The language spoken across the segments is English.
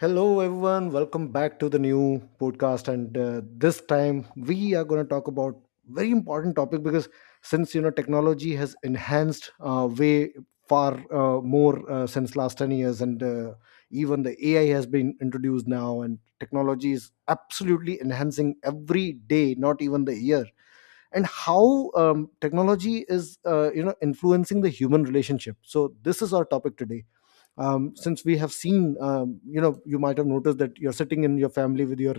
Hello, everyone. Welcome back to the new podcast. And this time we are going to talk about very important topic because since you know technology has enhanced way far more since last 10 years and even the ai has been introduced now, and technology is absolutely enhancing every day, not even the year. And how technology is you know influencing the human relationship. So this is our topic today. Since we have seen, you know, you might have noticed that you're sitting in your family with your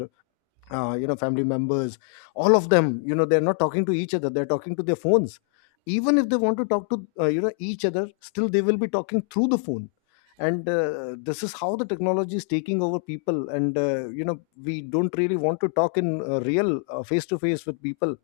you know family members, all of them, you know, they're not talking to each other, they're talking to their phones. Even if they want to talk to you know each other, still they will be talking through the phone. And this is how the technology is taking over people, and you know we don't really want to talk in real face to face with people.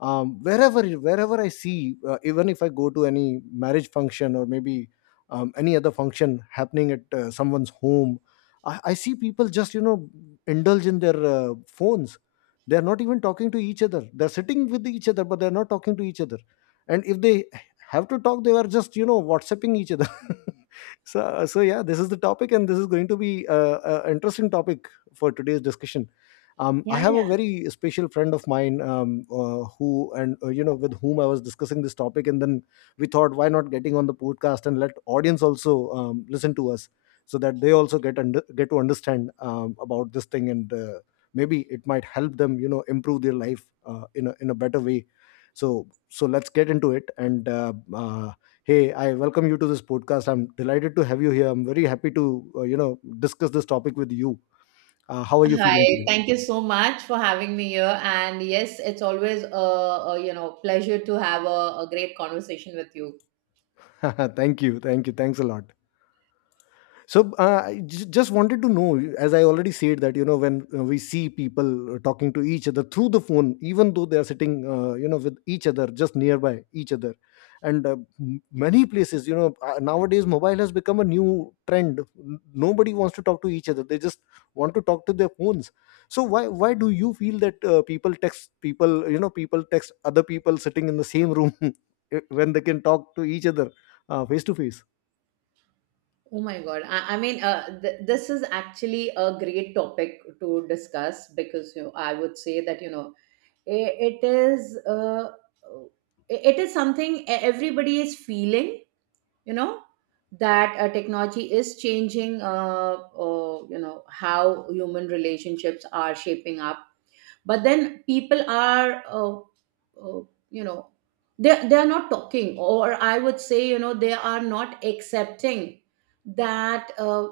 Wherever I see, even if I go to any marriage function or maybe any other function happening at someone's home, I see people just, you know, indulge in their phones. They're not even talking to each other, they're sitting with each other but they're not talking to each other. And if they have to talk, they are just, whatsapping each other. So yeah, this is the topic, and this is going to be an interesting topic for today's discussion. I Yeah, have a yeah. very special friend of mine, who and you know with whom I was discussing this topic, and then we thought, why not getting on the podcast and let audience also listen to us, so that they also get get to understand about this thing, and maybe it might help them, you know, improve their life in in a better way. So let's get into it. And Hey, I welcome you to this podcast. I'm delighted to have you here. I'm very happy to you know discuss this topic with you. How are you feeling Hi, today? thank you so much for having me here. And yes, it's always a pleasure to have a great conversation with you. Thank you, thank you, thanks a lot. So I just wanted to know, as I already said, that you know when we see people talking to each other through the phone, even though they are sitting you know with each other just nearby each other. And uh, m- many places, you know, nowadays mobile has become a new trend. N- nobody wants to talk to each other, they just want to talk to their phones. So why do you feel that people text people, you know, people text other people sitting in the same room when they can talk to each other face to face? Oh my God. I mean, this is actually a great topic to discuss because I would say that, it is it is something everybody is feeling, you know, that technology is changing, how human relationships are shaping up, but then people are uh, you know they are not talking, or I would say they are not accepting that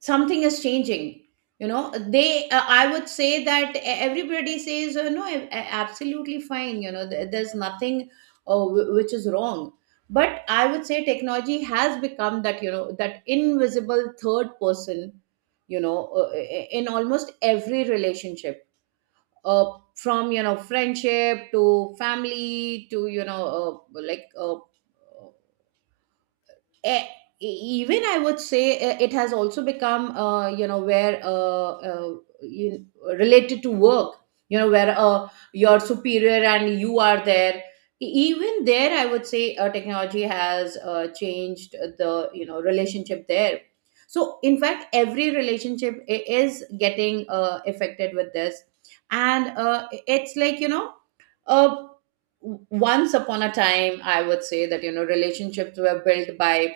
something is changing. you know they I would say that everybody says, "No, absolutely fine. There's nothing which is wrong." But I would say technology has become that, that invisible third person, you know uh, in almost every relationship, uh, from friendship to family to uh, like uh, e- even, I would say, it has also become, where you, related to work, where your superior and you are there. E- even there, I would say, technology has changed the relationship there. So in fact every relationship is getting affected with this. And it's like, uh, once upon a time, I would say that relationships were built by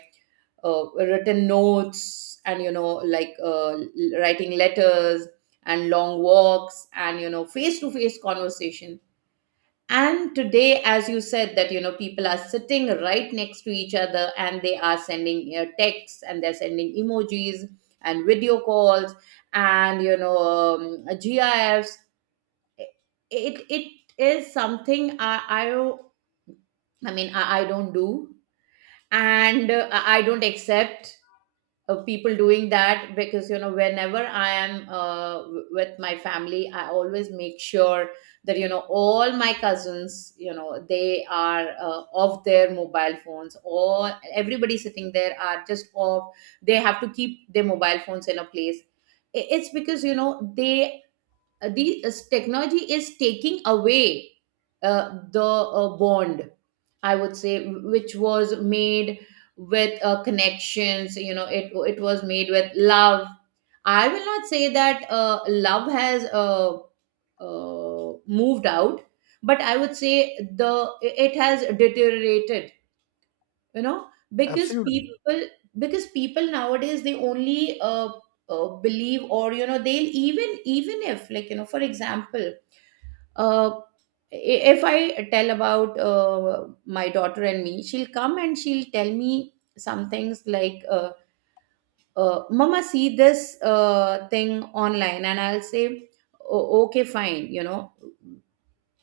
written notes and writing letters and long walks and face to face conversation. And today, as you said, that people are sitting right next to each other and they are sending texts, and they're sending emojis and video calls and gifs. It is something I mean I don't do. And I don't accept of people doing that, because whenever I am with my family, I always make sure that all my cousins, they are off their mobile phones, or everybody sitting there are just off. They have to keep their mobile phones in a place. It's because they the technology is taking away the bond, I would say, which was made with connections. It was made with love. I will not say that love has moved out, but I would say the it has deteriorated, you know because Absolutely. people, because people nowadays, they only believe, or they'll even if for example, uh, if I tell about my daughter and me, she'll come and she'll tell me some things like, "Mama, see this thing online." And I'll say, " okay, fine. You know,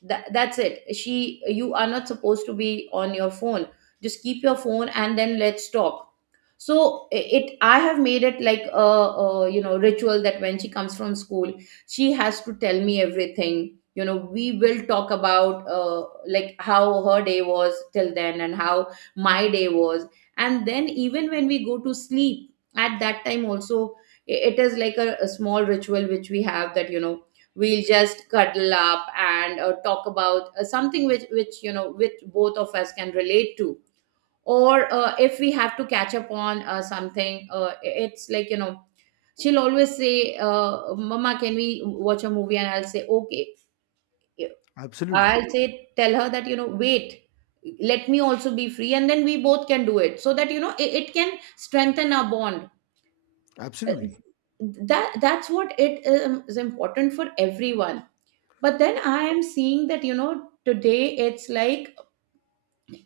that, That's it. She, you are not supposed to be on your phone. Just keep your phone and then let's talk." So it I have made it like a ritual that when she comes from school, she has to tell me everything. We will talk about how her day was till then and how my day was. And then even when we go to sleep, at that time also, it is like a small ritual which we have, that we'll just cuddle up and talk about something which which both of us can relate to. Or if we have to catch up on something, it's like, she'll always say, "Mama, can we watch a movie?" And I'll say okay. Absolutely. I'll say tell her that wait, let me also be free, and then we both can do it, so that it can strengthen our bond. Uh, Absolutely. that's what it is important for everyone. But then I am seeing that today it's like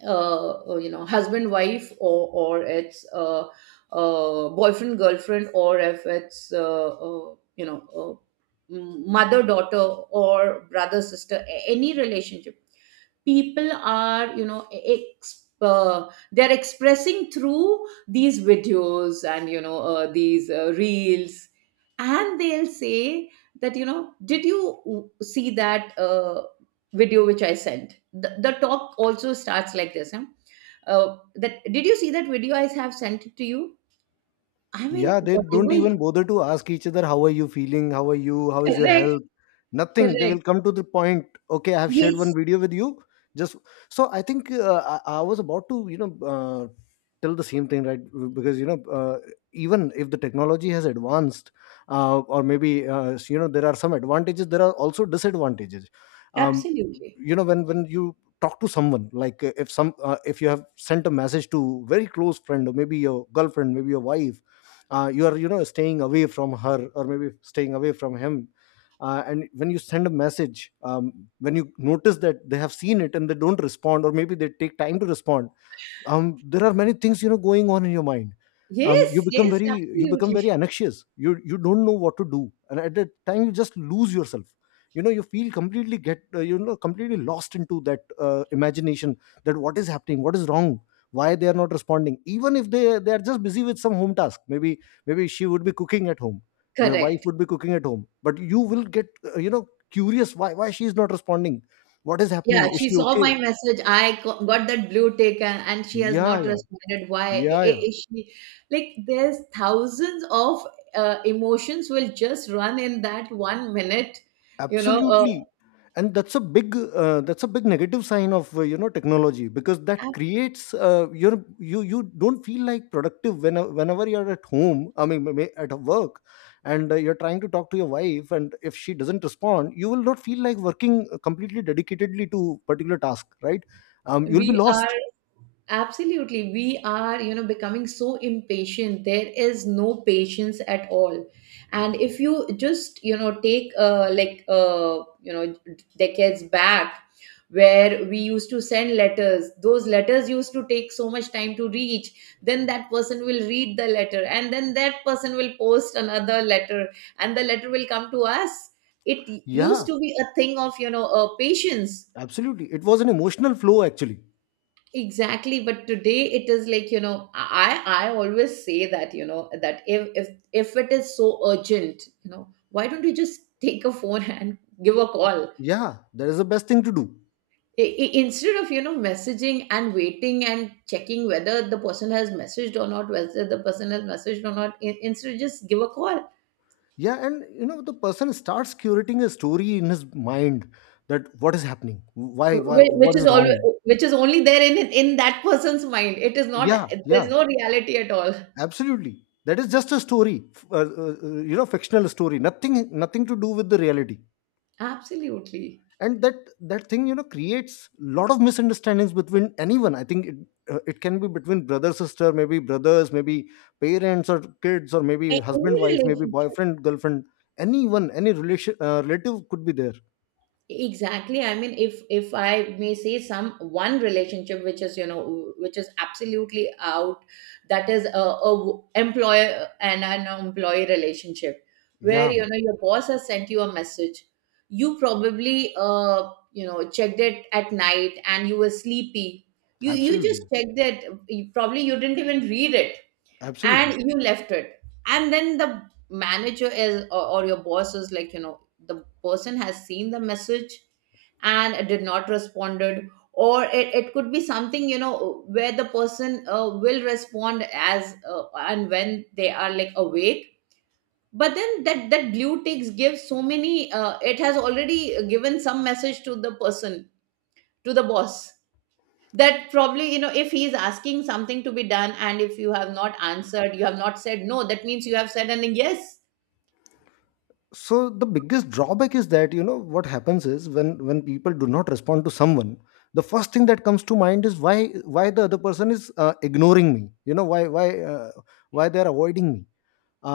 husband wife, or it's boyfriend girlfriend, or if it's uh, you know mother daughter, or brother sister, any relationship, people are they're expressing through these videos and these reels. And they'll say that did you see that video which I sent? The talk also starts like this, huh? That, did you see that video? I have sent it to you. I mean Yeah, they don't whatever even you- bother to ask each other, how are you feeling? How are you? How is your Correct. health? Nothing. They will Correct. come to the point. Okay, I have shared one Yes. video with you. Just so I think, uh, I was about to, you know, tell the same thing, right? Because you know, even if the technology has advanced, or maybe you know, there are some advantages. There are also disadvantages. Um, Absolutely. you know, when you talk to someone, like if you have sent a message to very close friend, or maybe your girlfriend, maybe your wife, you are, you know, staying away from her, or maybe staying away from him, and when you send a message, when you notice that they have seen it and they don't respond, or maybe they take time to respond, there are many things, you know, going on in your mind. um, Yes, you become yes, very you become absolutely. very anxious, you don't know what to do, and at that time you just lose yourself. You know, you feel completely get, you know, completely lost into that imagination, that what is happening, what is wrong, why they are not responding. Even if they are just busy with some home task, maybe maybe she would be cooking at home, your wife Correct. would be cooking at home, but you will get you know curious, why she is not responding, what is Yeah, happening, is she she saw okay. my message. Got that blue tick, and she has Yeah, not yeah. responded. Why Yeah, yeah. is she like? There's thousands of emotions will just run in that 1 minute. You know, uh, Absolutely. And that's a big negative sign of you know technology, because that creates your you you don't feel like productive when, whenever you're at home, I mean at work, and you're trying to talk to your wife, and if she doesn't respond, you will not feel like working completely dedicatedly to particular task, right? And you'll be we are. lost. Absolutely. We are, becoming so impatient. There is no patience at all. And if you just, take decades back, where we used to send letters, those letters used to take so much time to reach. Then that person will read the letter, and then that person will post another letter, and the letter will come to us. It used Yeah, to be a thing of, patience. absolutely, it was an emotional flow actually. Exactly. But today it is like, I always say that that if it is so urgent, why don't you just take a phone and give a call? Yeah, that is the best thing to do. Instead of messaging and waiting and checking whether the person has messaged or not, whether the person has messaged or not, instead just give a call. Yeah, and you know the person starts curating a story in his mind, that what is happening, why Which what is is wrong. always, which is only there in that person's mind. It is not, Yeah, there's yeah. no reality at all. Absolutely, that is just a story, you know, fictional story, nothing to do with the reality. Absolutely. And that that thing, you know, creates lot of misunderstandings between anyone. I think it can be between brother sister, maybe brothers, maybe parents or kids, or maybe A- husband any wife, maybe relationship. boyfriend girlfriend. Anyone, any relation relative could be there. Exactly. I mean, if I may say, some one relationship which is which is absolutely out, that is a, employer and an employee relationship, where Yeah, your boss has sent you a message. You probably checked it at night, and you were sleepy. You just absolutely. checked it. Probably you didn't even read it. Absolutely. And you left it. And then the manager is, or your boss is like, the person has seen the message and did not responded. Or it could be something, where the person will respond as and when they are like awake. But then that, that blue ticks gives so many it has already given some message to the person, to the boss, that probably if he is asking something to be done, and if you have not answered, you have not said no, that means you have said an yes. So the biggest drawback is that, you know, what happens is when people do not respond to someone, the first thing that comes to mind is why the other person is ignoring me. You know why they are avoiding me.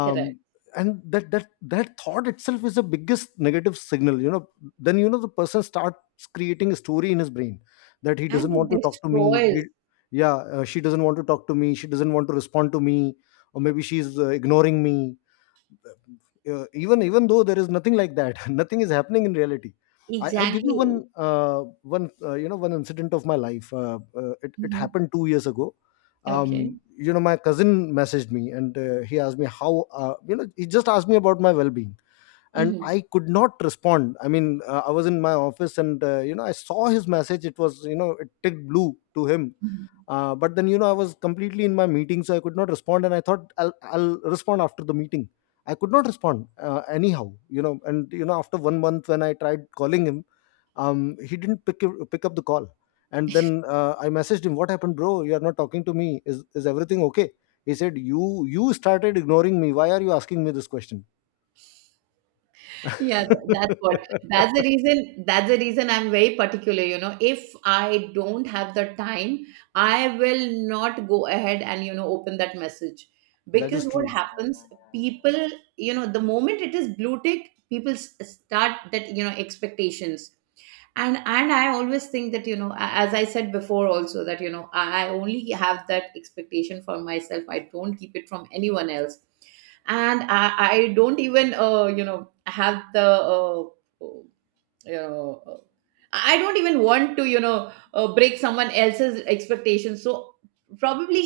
Correct. and that thought itself is the biggest negative signal. You know, then you know the person starts creating a story in his brain, that he And doesn't want to it talk to me. He, destroys. yeah, she doesn't want to talk to me, she doesn't want to respond to me, or maybe she's ignoring me, even though there is nothing like that, nothing is happening in reality. I give you Exactly. one, you know, one incident of my life. It Mhm. happened 2 years ago. Okay. You know, my cousin messaged me, and he asked me how, you know, he just asked me about my well-being, and Hmm. I could not respond. I mean, I was in my office, and you know I saw his message, it was, you know, it ticked blue to him. But then you know I was completely in my meeting, so I could not respond, and I thought I'll respond after the meeting. I could not respond anyhow, you know. And you know after 1 month, when I tried calling him, he didn't pick up the call. And then I messaged him, what happened bro, you are not talking to me, is everything okay? He said, you started ignoring me, why are you asking me this question? Yeah, that's what. That's the reason. That's the reason I'm very particular. You know, if I don't have the time, I will not go ahead and open that message, That is because what true. happens, people, you know, the moment it is blue tick, people start that expectations. And I always think that as I said before also, that I only have that expectation for myself. I don't keep it from anyone else. And I don't even have the uh, uh, I don't even want to break someone else's expectations. So probably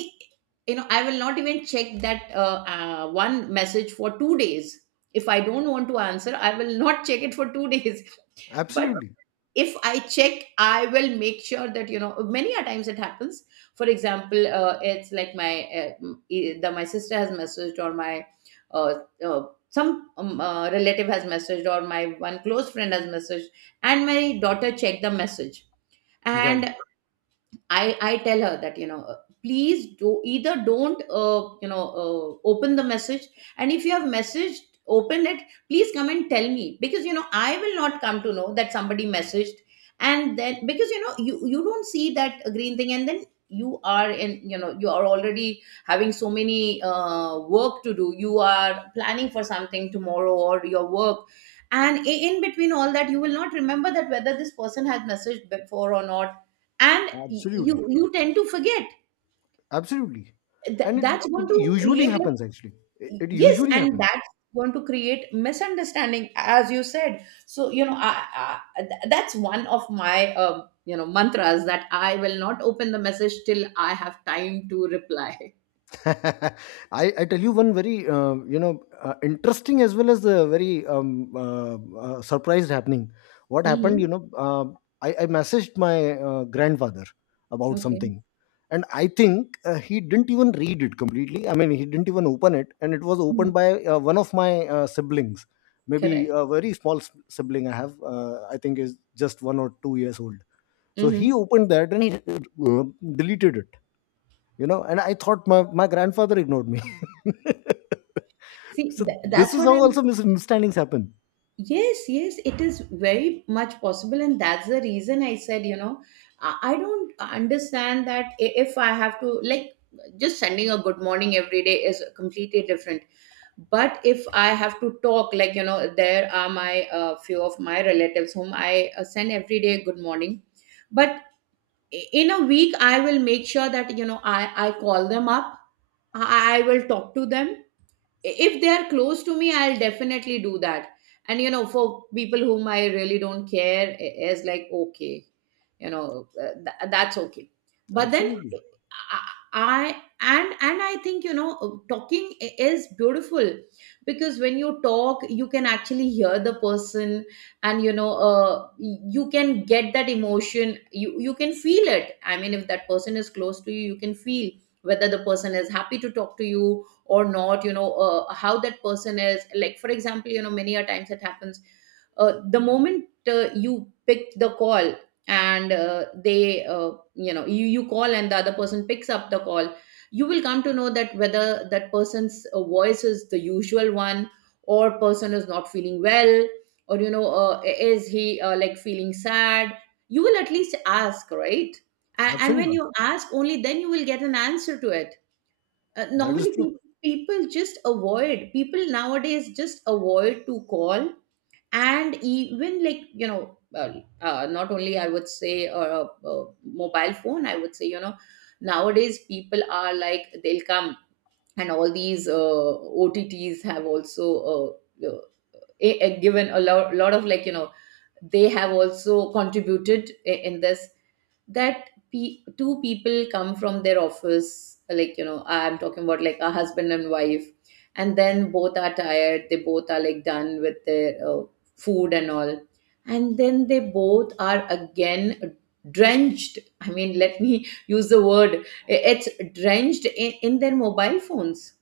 I will not even check that one message for 2 days. If I don't want to answer, I will not check it for 2 days. But Absolutely if I check, I will make sure that many a times it happens. For example, it's like my mm, e- the my sister has messaged, or my uh, uh, some relative has messaged, or my one close friend has messaged, and my daughter checked the message. right. And. I tell her that please do either don't open the message, and if you have messaged, open it. Please come and tell me because you know I will not come to know that somebody messaged. And then because you know you don't see that green thing, and then you are in, you know, you are already having so many work to do, you are planning for something tomorrow or your work, and in between all that you will not remember that whether this person has messaged before or not, and y- you Absolutely. you tend to forget. Absolutely. And it, That's going it to usually create, happens actually. It, it yes, usually and happens. that's going to create misunderstanding, as you said. So you know, that's one of my you know, mantras, that I will not open the message till I have time to reply. I, I tell you one very, you know, interesting as well as the very surprised happening. What happened? You Hmm. know, I messaged my grandfather about Okay. something, and I think he didn't even read it completely. I mean, he didn't even open it, and it was Mhm. opened by one of my siblings, maybe Correct. a very sibling I have. I think is just 1 or 2 years old. So he Hmm. opened that, and he deleted it, you know. And I thought my grandfather ignored me. see So th- this that's is what how I'm... also misunderstandings happen. Yes, yes, it is very much possible, and that's the reason I said, you know, I don't understand that, if I have to, like, just sending a good morning every day is completely different. But if I have to talk, like, you know, there are my few of my relatives whom I send every day good morning. But in a week, I will make sure that, you know, I call them up, I will talk to them. If they are close to me, I'll definitely do that. And you know, for people whom I really don't care, is like, okay, that's okay. But then Absolutely. I, and I think, you know, talking is beautiful because when you talk, you can actually hear the person. And you know, you can get that emotion, you can feel it. I mean, if that person is close to you, you can feel whether the person is happy to talk to you or not, you know. How that person is, like, for example, you know, many a times it happens, the moment you pick the call, and they you know, you call and the other person picks up the call, you will come to know that whether that person's voice is the usual one, or person is not feeling well, or you know, is he, like, feeling sad. You will at least ask, right? And when Absolutely. you ask, only then you will get an answer to it. That is Normally, true. people, people just avoid. People nowadays just avoid to call, and even, like, you know, not only, I would say, mobile phone. I would say, you know, nowadays people are like, they'll come, and all these OTTs have also given a lot, lot of, like, you know, they have also contributed in this, that two people come from their office, like, you know, I'm talking about, like, a husband and wife, and then both are tired, they both are like done with their food and all, and then they both are again drenched, I mean, let me use the word, it's drenched in their mobile phones.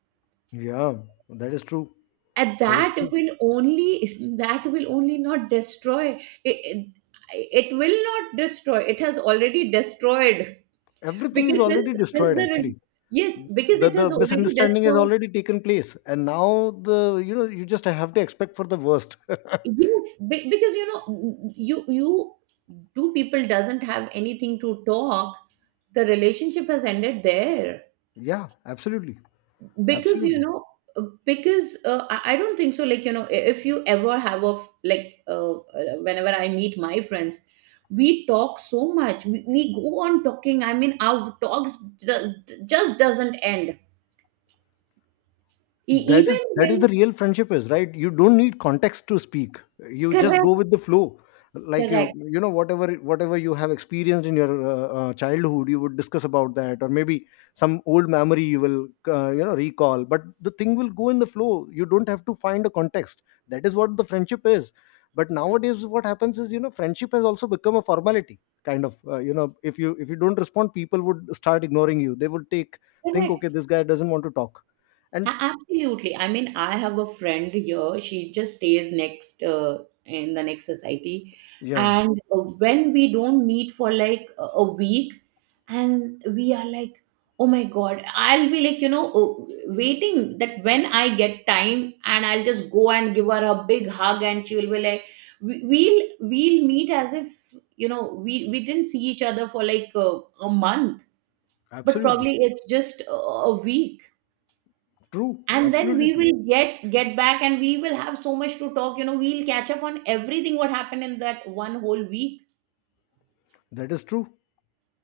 Yeah, that is true. And That is that true. will only that will only not destroy, it, it it will not destroy, it has already destroyed. Everything is Because since, already since destroyed the re- actually. yes, because it has The already misunderstanding has destroyed. already taken place. And now the, you know, you just have to expect for the worst. Yes, because you know, you two people doesn't have anything to talk, the relationship has ended there. Yeah, absolutely. Because you Absolutely. know, because I don't think so, like, you know, if you ever have of, like, whenever I meet my friends, we talk so much, we go on talking. I mean, our talks ju- just doesn't end. That Even is that is the when... real friendship is, right? You don't need context to speak, you just correct. go with the flow. Like you Correct. you know, whatever you have experienced in your childhood, you would discuss about that, or maybe some old memory you will, you know, recall, but the thing will go in the flow. You don't have to find a context. That is what the friendship is. But nowadays what happens is, you know, friendship has also become a formality kind of, you know, if you don't respond, people would start ignoring you, they would take think okay, Correct. this guy doesn't want to talk. And Absolutely. I mean, I have a friend here. She just stays next, in the next society. yeah, And when we don't meet for like a week, and we are like, oh my God, I'll be like, you know, waiting, that when I get time, and I'll just go and give her a big hug. And she will be like, we'll meet as if, you know, we didn't see each other for like a month, but absolutely probably it's just a week. true. And then we Absolutely true. will get back, and we will have so much to talk. You know, we'll catch up on everything, what happened in that one whole week. That is true.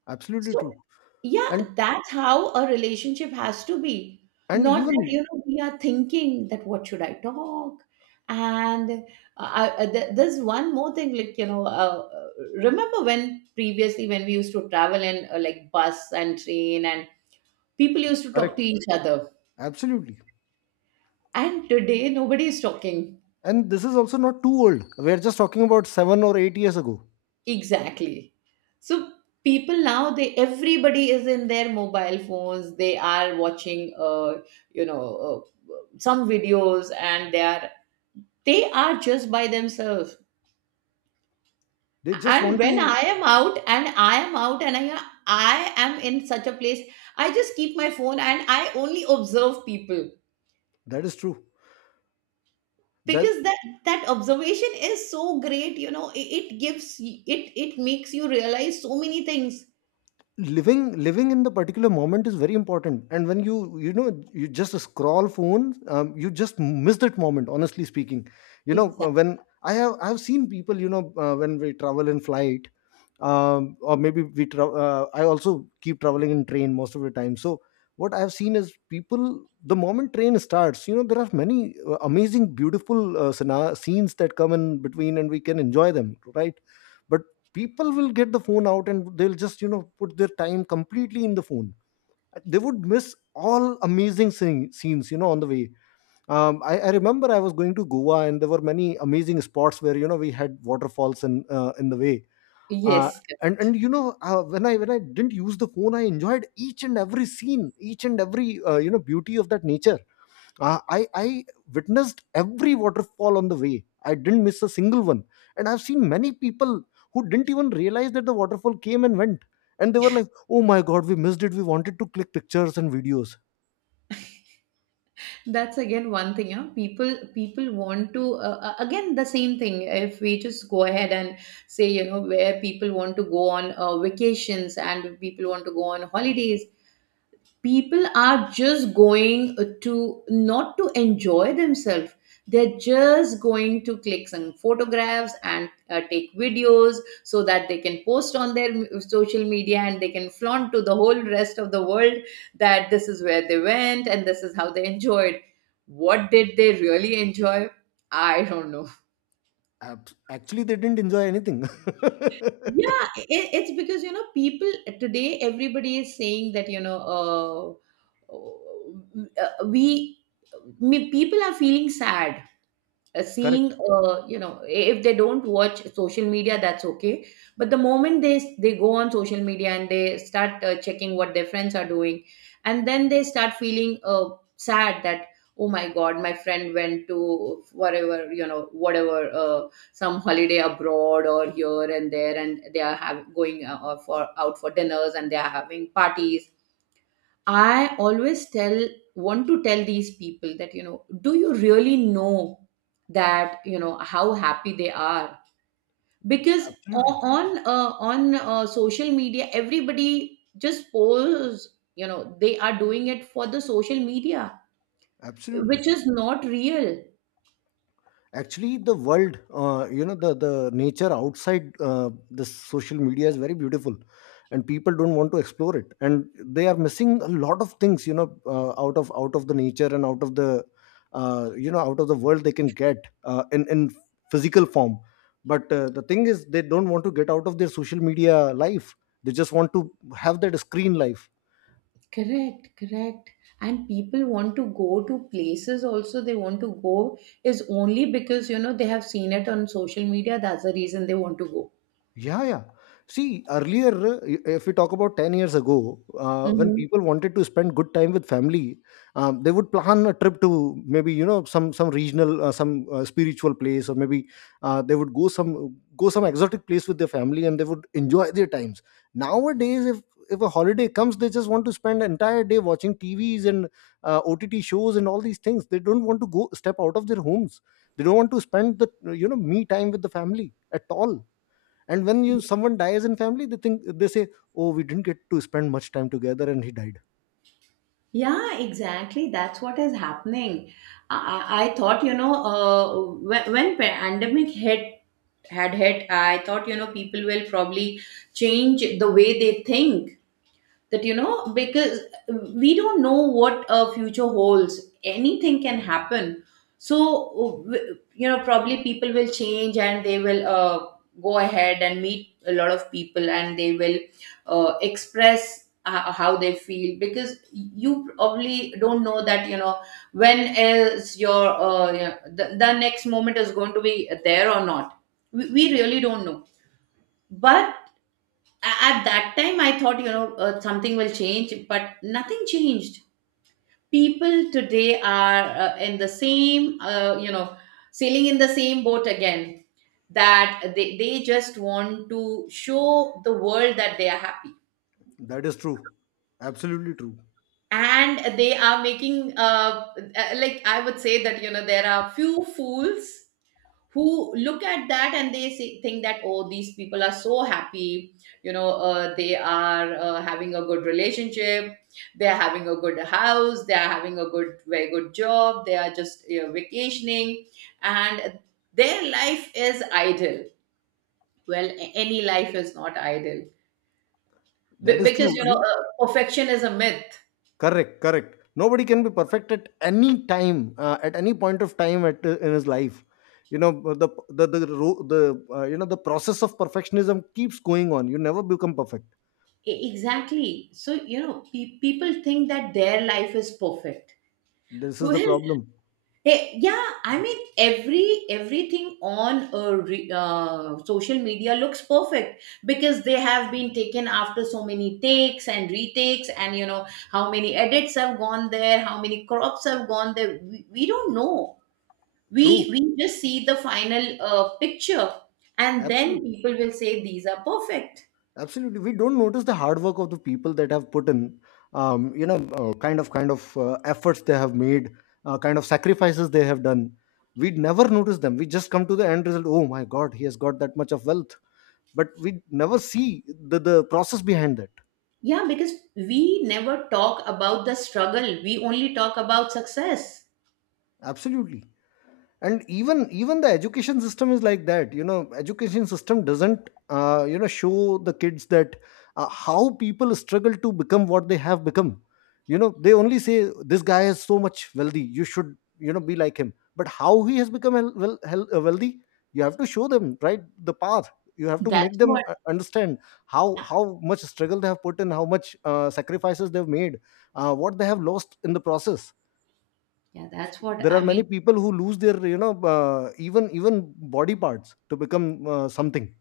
Absolutely So true. yeah, And that's how a relationship has to be. and Not that, even you know, we are thinking that what should I talk and I, there's one more thing, like, you know, remember when previously, when we used to travel in, like, bus and train, and people used to talk to correct. each other, Absolutely. and today nobody is talking. And this is also not too old. We are just talking about 7 or 8 years ago. Exactly. So people now, they, everybody is in their mobile phones. They are watching you know, some videos, and they are just by themselves. They just And want when to. I am out, and I am in such a place, I just keep my phone and I only observe people That is true. That because that, that observation is so great. You know, it gives y- it makes you realize so many things. living living in the particular moment is very important. And when you know you just scroll phone, you just miss that moment, honestly speaking. You know, Exactly. when I have seen people, you know, when we travel in flight, or maybe I also keep traveling in train most of the time. So what I have seen is, people the moment train starts, you know, there are many amazing beautiful scenes that come in between, and we can enjoy them, right? But people will get the phone out and they'll just, you know, put their time completely in the phone. They would miss all amazing scenes, you know, on the way. I remember I was going to Goa, and there were many amazing spots where, you know, we had waterfalls in the way. uh, Yes, and and you know, when I didn't use the phone, I enjoyed each and every scene, each and every, you know, beauty of that nature. I witnessed every waterfall on the way. I didn't miss a single one. And I've seen many people who didn't even realize that the waterfall came and went. And they were like, oh my God, we missed it. We wanted to click pictures and videos. that's again one thing. Yeah, people want to, again the same thing, if we just go ahead and say, you know, where people want to go on vacations, and people want to go on holidays, people are just going to not to enjoy themselves, they're just going to click some photographs and take videos so that they can post on their social media, and they can flaunt to the whole rest of the world that this is where they went, and this is how they enjoyed. What did they really enjoy? I don't know. Actually, they didn't enjoy anything. Yeah, it's because, you know, people today, everybody is saying that, you know, uh, uh, we people are feeling sad, seeing, Correct. You know, if they don't watch social media, that's okay, but the moment they go on social media and they start checking what their friends are doing, and then they start feeling sad that, oh my God, my friend went to whatever, you know, whatever, some holiday abroad or here and there, and they are have going for out for dinners, and they are having parties. I always tell want to tell these people that, you know, do you really know that, you know, how happy they are? Because o- Absolutely. on uh, on uh, social media, everybody just pose, you know, they are doing it for the social media, which Absolutely. is not real. Actually, the world, you know, the nature outside, the social media is very beautiful, and people don't want to explore it. And they are missing a lot of things, you know, out of the nature and out of the, you know, out of the world they can get, in physical form. But the thing is, they don't want to get out of their social media life. They just want to have that screen life. Correct, correct. And people want to go to places also, they want to go is only because, you know, they have seen it on social media, that's the reason they want to go. Yeah, yeah. See, earlier, if we talk about 10 years ago, when people wanted to spend good time with family, they would plan a trip to maybe, you know, some regional, some spiritual place, or maybe they would go some exotic place with their family, and they would enjoy their times. Nowadays, if a holiday comes, they just want to spend entire day watching T V's and OTT shows and all these things. They don't want to go step out of their homes. They don't want to spend the, you know, me time with the family at all. And when you someone dies in family, they think, they say, oh, we didn't get to spend much time together and he died. Yeah, exactly. That's what is happening. I, I thought, you know, when pandemic hit had hit, I thought, you know, people will probably change the way they think. That, you know, because we don't know what a future holds, anything can happen. So, you know, probably people will change, and they will, go ahead and meet a lot of people, and they will express how they feel, because you probably don't know that, you know, when is your, you know, the next moment is going to be there or not. We really don't know. But at that time, I thought, you know, something will change, but nothing changed. People today are in the same, you know, sailing in the same boat again, that they just want to show the world that they are happy. That is true. Absolutely true. And they are making, like, I would say, that, you know, there are few fools who look at that and they think that, oh, these people are so happy, you know, they are having a good relationship, they are having a good house, they are having a good very good job, they are just, you know, vacationing, and their life is idle. Well, any life is not idle. That is Because true. you know, You perfection is a myth. correct correct. Nobody can be perfect at any time, at any point of time, at in his life. You know, uh, the, ro- the you know, the process of perfectionism keeps going on. You never become perfect. Exactly. So, you know, people think that their life is perfect. This is the Well, problem. eh, yeah, I mean, everything on a social media looks perfect, because they have been taken after so many takes and retakes, and you know how many edits have gone there, how many crops have gone there. We don't know. True. We just see the final picture, and then Absolutely. people will say these are perfect. Absolutely, we don't notice the hard work of the people that have put in, you know, kind of efforts they have made, kind of sacrifices they have done. We never notice them. We just come to the end result. Oh my God, he has got that much of wealth, but we never see the process behind that. Yeah, because we never talk about the struggle. We only talk about success. Absolutely. And even the education system is like that. You know, education system doesn't, you know, show the kids that, how people struggle to become what they have become. You know, they only say this guy is so much wealthy, you should, you know, be like him. But how he has become wealthy, you have to show them right the path. You have to make That's them what. Understand Yeah, how much struggle they have put in, how much sacrifices they've made, what they have lost in the process. yeah, that's what There are I many mean. people who lose their, you know, even body parts to become something.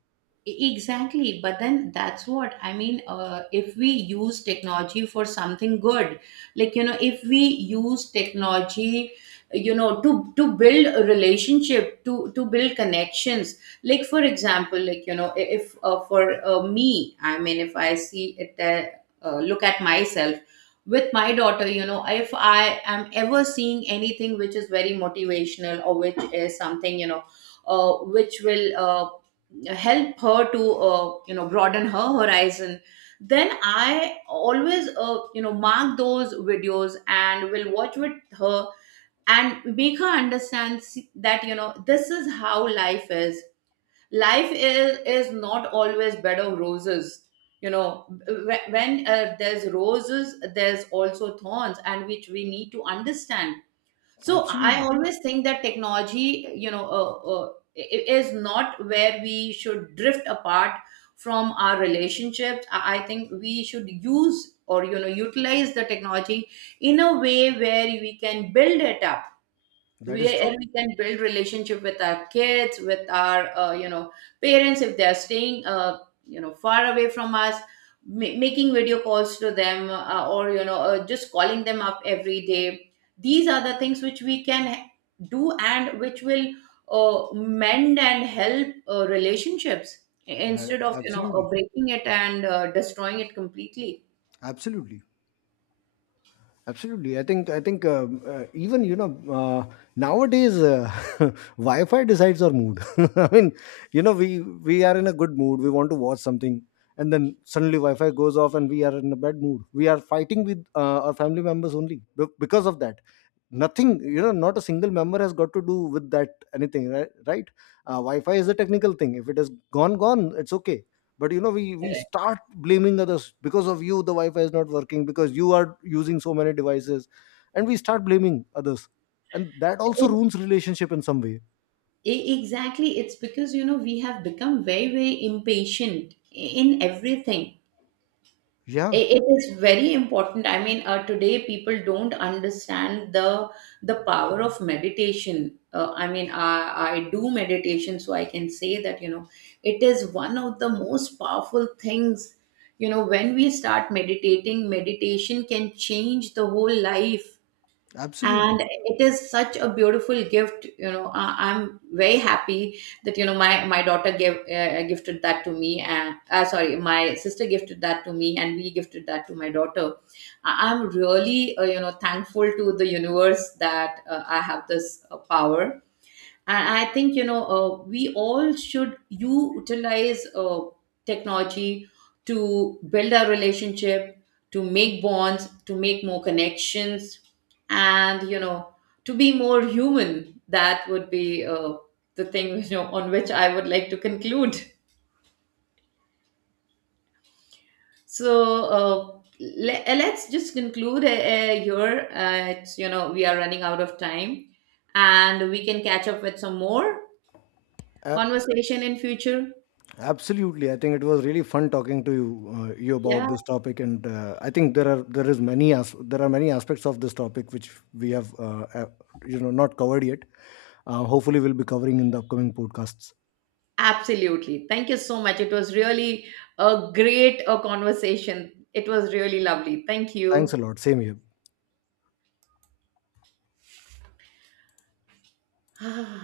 Exactly, but then that's what I mean. If we use technology for something good, like, you know, if we use technology, you know, to build a relationship, to build connections. Like, for example, like, you know, I- if for me, I mean, if I see it, look at myself with my daughter, you know, if I am ever seeing anything which is very motivational, or which is something, you know, which will. Help her to, you know, broaden her horizon, then I always, you know, mark those videos and will watch with her, and make her understand, that, you know, this is how life is. Life is not always bed of roses. You know, when there's roses, there's also thorns, and which we need to understand. So I Absolutely. always think that technology, you know, is not where we should drift apart from our relationships. I think we should use, or you know, utilize the technology in a way where we can build it up, That is true. where we can build relationship with our kids, with our, you know, parents, if they are staying, you know, far away from us, making video calls to them, or you know, just calling them up every day. These are the things which we can do and which will, mend and help relationships, That, instead of, you know, absolutely. breaking it and destroying it completely. Absolutely. Absolutely. I think even, you know, uh, nowadays, wi-fi decides our mood I mean, you know, we are in a good mood, we want to watch something, and then suddenly wi-fi goes off and we are in a bad mood. We are fighting with our family members only because of that. Nothing, you know, not a single member has got to do with that anything, right? Right. Wi-fi is a technical thing. If it is gone, it's okay. But you know, we start blaming others because of you the wi-fi is not working, because you are using so many devices. And we start blaming others, and that also Correct. ruins relationship in some way. Exactly. It's because, you know, we have become very, very impatient in everything. Yeah, It is very important. I mean, today people don't understand the power of meditation. I mean, I do meditation, so I can say that, you know, it is one of the most powerful things. You know, when we start meditating, meditation can change the whole life. absolutely. And it is such a beautiful gift. You know, I'm very happy that, you know, my daughter gave gifted that to me, and sorry, my sister gifted that to me, and we gifted that to my daughter. I'm really, you know, thankful to the universe that I have this power. And I think, you know, we all should utilize technology to build our relationship, to make bonds, to make more connections, and you know, to be more human. That would be, the thing you know, on which I would like to conclude. So, uh, let's just conclude, here. It's, you know, we are running out of time, and we can catch up with some more conversation in future. Absolutely. I think it was really fun talking to you, you, about Yeah. this topic. And I think there are many aspects of this topic which we have, you know, not covered yet. Hopefully we'll be covering in the upcoming podcasts. Absolutely. Thank you so much. It was really a great conversation. It was really lovely. Thank Thanks a you. lot. Same here.